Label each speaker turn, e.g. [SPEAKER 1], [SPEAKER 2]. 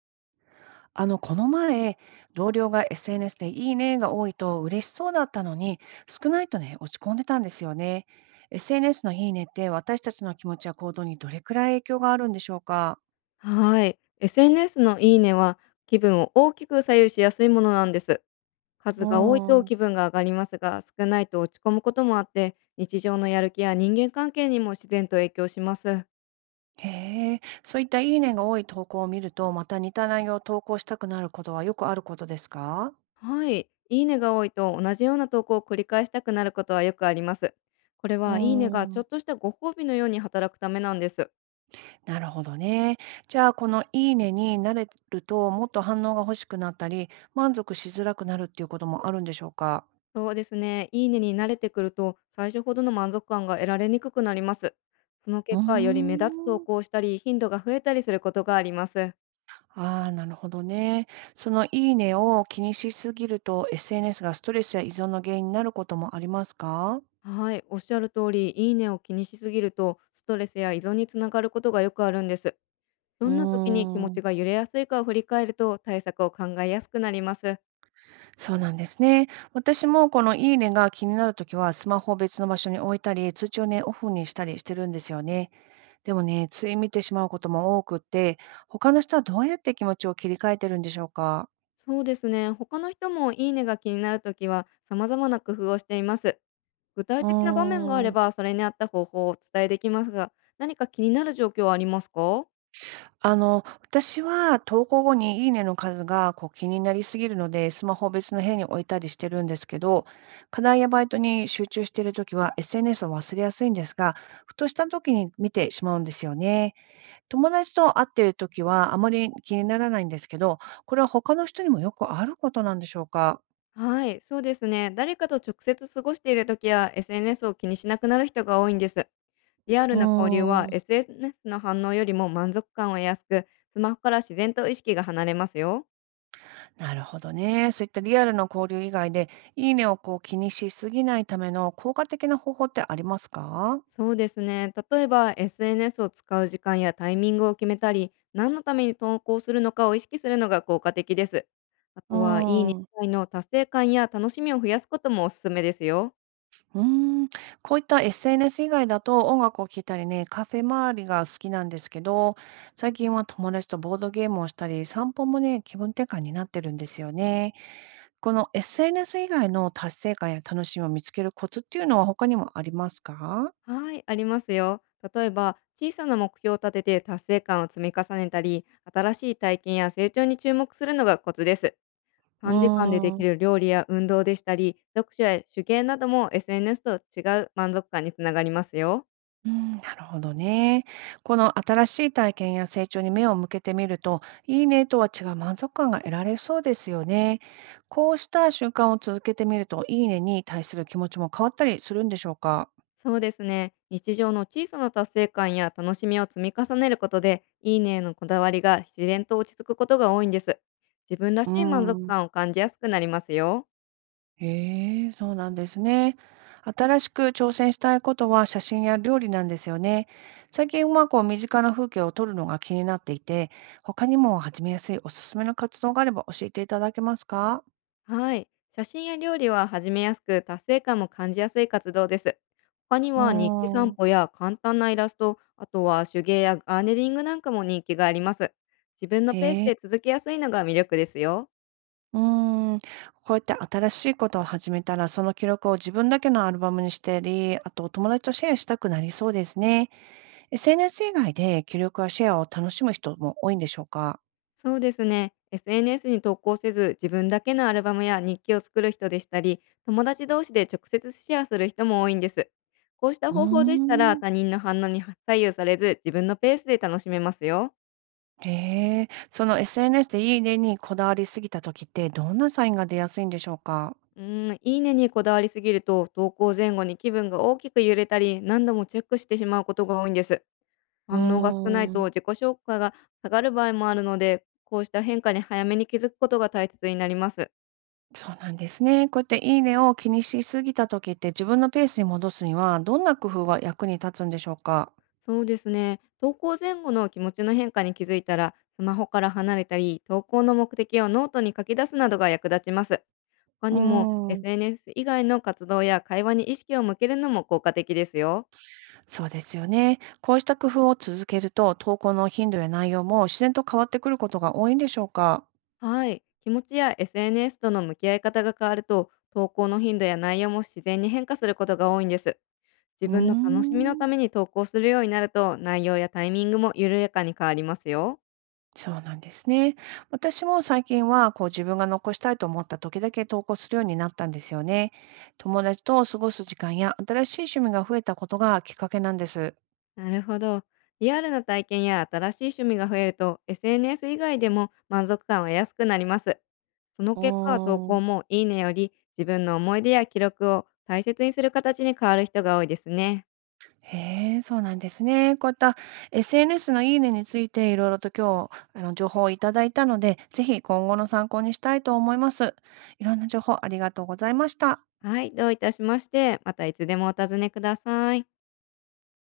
[SPEAKER 1] この前、同僚が SNS でいいねが多いと嬉しそうだったのに、少ないとね、落ち込んでたんですよね。SNS のいいねって私たちの気持ちや行動にどれくらい影響があるんでしょうか？
[SPEAKER 2] はい。SNS のいいねは気分を大きく左右しやすいものなんです。
[SPEAKER 1] う
[SPEAKER 2] 数が多いと
[SPEAKER 1] ーん、
[SPEAKER 2] 気分が上がりますが、少ないと落ち込むこともあって、日常のやる気や人間関係にも自然と影響します。
[SPEAKER 1] へえ、そういったいいねが多い投稿を見ると、また似た内容を投稿したくなることはよくあることですか？
[SPEAKER 2] はい。いいねが多いと同じような投稿を繰り返したくなることはよくあります。これ
[SPEAKER 1] う
[SPEAKER 2] はいいねが
[SPEAKER 1] ー
[SPEAKER 2] ちょっ
[SPEAKER 1] ん、
[SPEAKER 2] としたご褒美のように働くためなんです。
[SPEAKER 1] なるほどね。じゃあ、このいいねに慣れると、もっと反応が欲しくなったり、満足しづらくなるっていうこともあるんでしょうか？
[SPEAKER 2] そうですね。いいねに慣れてくると、最初ほどの満足感が得られにくくなります。その
[SPEAKER 1] うー
[SPEAKER 2] 結果、より目立つ投
[SPEAKER 1] ん。
[SPEAKER 2] 稿をしたり、頻度が増えたりすることがあります。
[SPEAKER 1] ああ、なるほどね。そのいいねを気にしすぎると SNS がストレスや依存の原因になることもありますか？
[SPEAKER 2] はい、おっしゃる通り、いいねを気にしすぎると、ストレスや依存につながることがよくあるんです。
[SPEAKER 1] う
[SPEAKER 2] どんな時に気持
[SPEAKER 1] ーん、
[SPEAKER 2] ちが揺れやすいかを振り返ると、対策を考えやすくなります。
[SPEAKER 1] そうなんですね。私もこのいいねが気になるときはスマホを別の場所に置いたり、通知をね、オフにしたりしてるんですよね。でもね、つい見てしまうことも多くって、他の人はどうやって気持ちを切り替えてるんでしょうか？
[SPEAKER 2] そうですね。他の人もいいねが気になるときは、様々な工夫をしています。具体
[SPEAKER 1] う
[SPEAKER 2] 的な場面があ
[SPEAKER 1] ー
[SPEAKER 2] れ
[SPEAKER 1] ん。
[SPEAKER 2] ば、それに合った方法をお伝えできますが、何か気になる状況はありますか？
[SPEAKER 1] 私は投稿後にいいねの数がこう気になりすぎるので、スマホを別の部屋に置いたりしてるんですけど、課題やバイトに集中しているときは SNS を忘れやすいんですが、ふとしたときに見てしまうんですよね。友達と会っているときはあまり気にならないんですけど、これは他の人にもよくあることなんでしょうか。
[SPEAKER 2] はい、そうですね。誰かと直接過ごしている時や SNS を気にしなくなる人が多いんです。リアル
[SPEAKER 1] う
[SPEAKER 2] な交流は
[SPEAKER 1] ーん、
[SPEAKER 2] SNS の反応よりも満足感を得やすく、スマホから自然と意識が離れますよ。
[SPEAKER 1] なるほどね。そういったリアルの交流以外で、いいねをこう気にしすぎないための効果的な方法ってありますか？
[SPEAKER 2] そうですね。例えば SNS を使う時間やタイミングを決めたり、何のために投稿するのかを意識するのが効果的です。あ
[SPEAKER 1] う
[SPEAKER 2] とは、いいね
[SPEAKER 1] ーん。
[SPEAKER 2] 以外の達成感や楽しみを増やすこともおすすめですよ。
[SPEAKER 1] うーん、こういった SNS 以外だと音楽を聴いたりね、カフェ周りが好きなんですけど、最近は友達とボードゲームをしたり、散歩もね、気分転換になってるんですよね。この SNS 以外の達成感や楽しみを見つけるコツっていうのは他にもありますか？
[SPEAKER 2] はい、ありますよ。例えば、小さな目標を立てて達成感を積み重ねたり、新しい体験や成長に注目するのがコツです。
[SPEAKER 1] う
[SPEAKER 2] 短時間ででき
[SPEAKER 1] ー
[SPEAKER 2] る料理や運動でしたり、読書や手芸なども SNS と違う満足感につながりますよ。
[SPEAKER 1] なるほどね。この新しい体験や成長に目を向けてみると、いいねとは違う満足感が得られそうですよね。こうした習慣を続けてみると、いいねに対する気持ちも変わったりするんでしょうか？
[SPEAKER 2] そうですね。日常の小さな達成感や楽しみを積み重ねることで、いいねへのこだわりが自然と落ち着くことが多いんです。自分ら
[SPEAKER 1] う
[SPEAKER 2] し
[SPEAKER 1] ー
[SPEAKER 2] い満足
[SPEAKER 1] ん、
[SPEAKER 2] 感を感じやすくなりますよ。
[SPEAKER 1] へえ、そうなんですね。新しく挑戦したいことは写真や料理なんですよね。最近はこう身近な風景を撮るのが気になっていて、他にも始めやすいおすすめの活動があれば教えていただけますか？
[SPEAKER 2] はい。写真や料理は始めやすく、達成感も感じやすい活動です。他に
[SPEAKER 1] う
[SPEAKER 2] は日記
[SPEAKER 1] ー
[SPEAKER 2] 散
[SPEAKER 1] ん、
[SPEAKER 2] 歩や簡単なイラスト、あとは手芸やガーデニングなんかも人気があります。自分のペース
[SPEAKER 1] へえ。
[SPEAKER 2] で続けやすいのが魅力ですよ。
[SPEAKER 1] うーん、こうやって新しいことを始めたら、その記録を自分だけのアルバムにしたり、あと友達とシェアしたくなりそうですね。SNS 以外で記録やシェアを楽しむ人も多いんでしょうか？
[SPEAKER 2] そうですね。SNS に投稿せず、自分だけのアルバムや日記を作る人でしたり、友達同士で直接シェアする人も多いんです。こうした
[SPEAKER 1] うー
[SPEAKER 2] 方法でしたら、
[SPEAKER 1] ん
[SPEAKER 2] 他人の反応に左右されず、自分のペースで楽しめますよ。
[SPEAKER 1] へえ、その SNS でいい例にこだわりすぎた時ってどんなサインが出やすいんでしょうか？
[SPEAKER 2] いいねにこだわりすぎると、投稿前後に気分が大きく揺れたり、何度もチェックしてしまうことが多いんです。
[SPEAKER 1] うー
[SPEAKER 2] 反応が少ないと
[SPEAKER 1] ん
[SPEAKER 2] 自己紹介が下がる場合もあるので、こうした変化に早めに気づくことが大切になります。
[SPEAKER 1] そうなんですね。こうやっていいねを気にしすぎた時って自分のペースに戻すにはどんな工夫が役に立つんでしょうか？
[SPEAKER 2] そうですね。投稿前後の気持ちの変化に気づいたら、スマホから離れたり、投稿の目的をノートに書き出すなどが役立ちます。他
[SPEAKER 1] う
[SPEAKER 2] にも
[SPEAKER 1] ーん。
[SPEAKER 2] SNS 以外の活動や会話に意識を向けるのも効果的ですよ。
[SPEAKER 1] そうですよね。こうした工夫を続けると、投稿の頻度や内容も自然と変わってくることが多いんでしょうか？
[SPEAKER 2] はい。気持ちや SNS との向き合い方が変わると、投稿の頻度や内容も自然に変化することが多いんです。自
[SPEAKER 1] うー
[SPEAKER 2] 分の楽しみのた
[SPEAKER 1] ん、
[SPEAKER 2] めに投稿するようになると、内容やタイミングも緩やかに変わりますよ。
[SPEAKER 1] そうなんですね。私も最近はこう自分が残したいと思った時だけ投稿するようになったんですよね。友達と過ごす時間や新しい趣味が増えたことがきっかけなんです。
[SPEAKER 2] なるほど。リアルな体験や新しい趣味が増えると SNS 以外でも満足感は安くなります。その
[SPEAKER 1] う
[SPEAKER 2] 結果投
[SPEAKER 1] ー
[SPEAKER 2] 稿
[SPEAKER 1] ん
[SPEAKER 2] もいいねより自分の思い出や記録を大切にする形に変わる人が多いですね。
[SPEAKER 1] へえ、そうなんですね。こういった SNS のいいねについていろいろと今日情報をいただいたので、ぜひ今後の参考にしたいと思います。いろんな情報ありがとうございました。
[SPEAKER 2] はい、どういたしまして、またいつでもお尋ねください。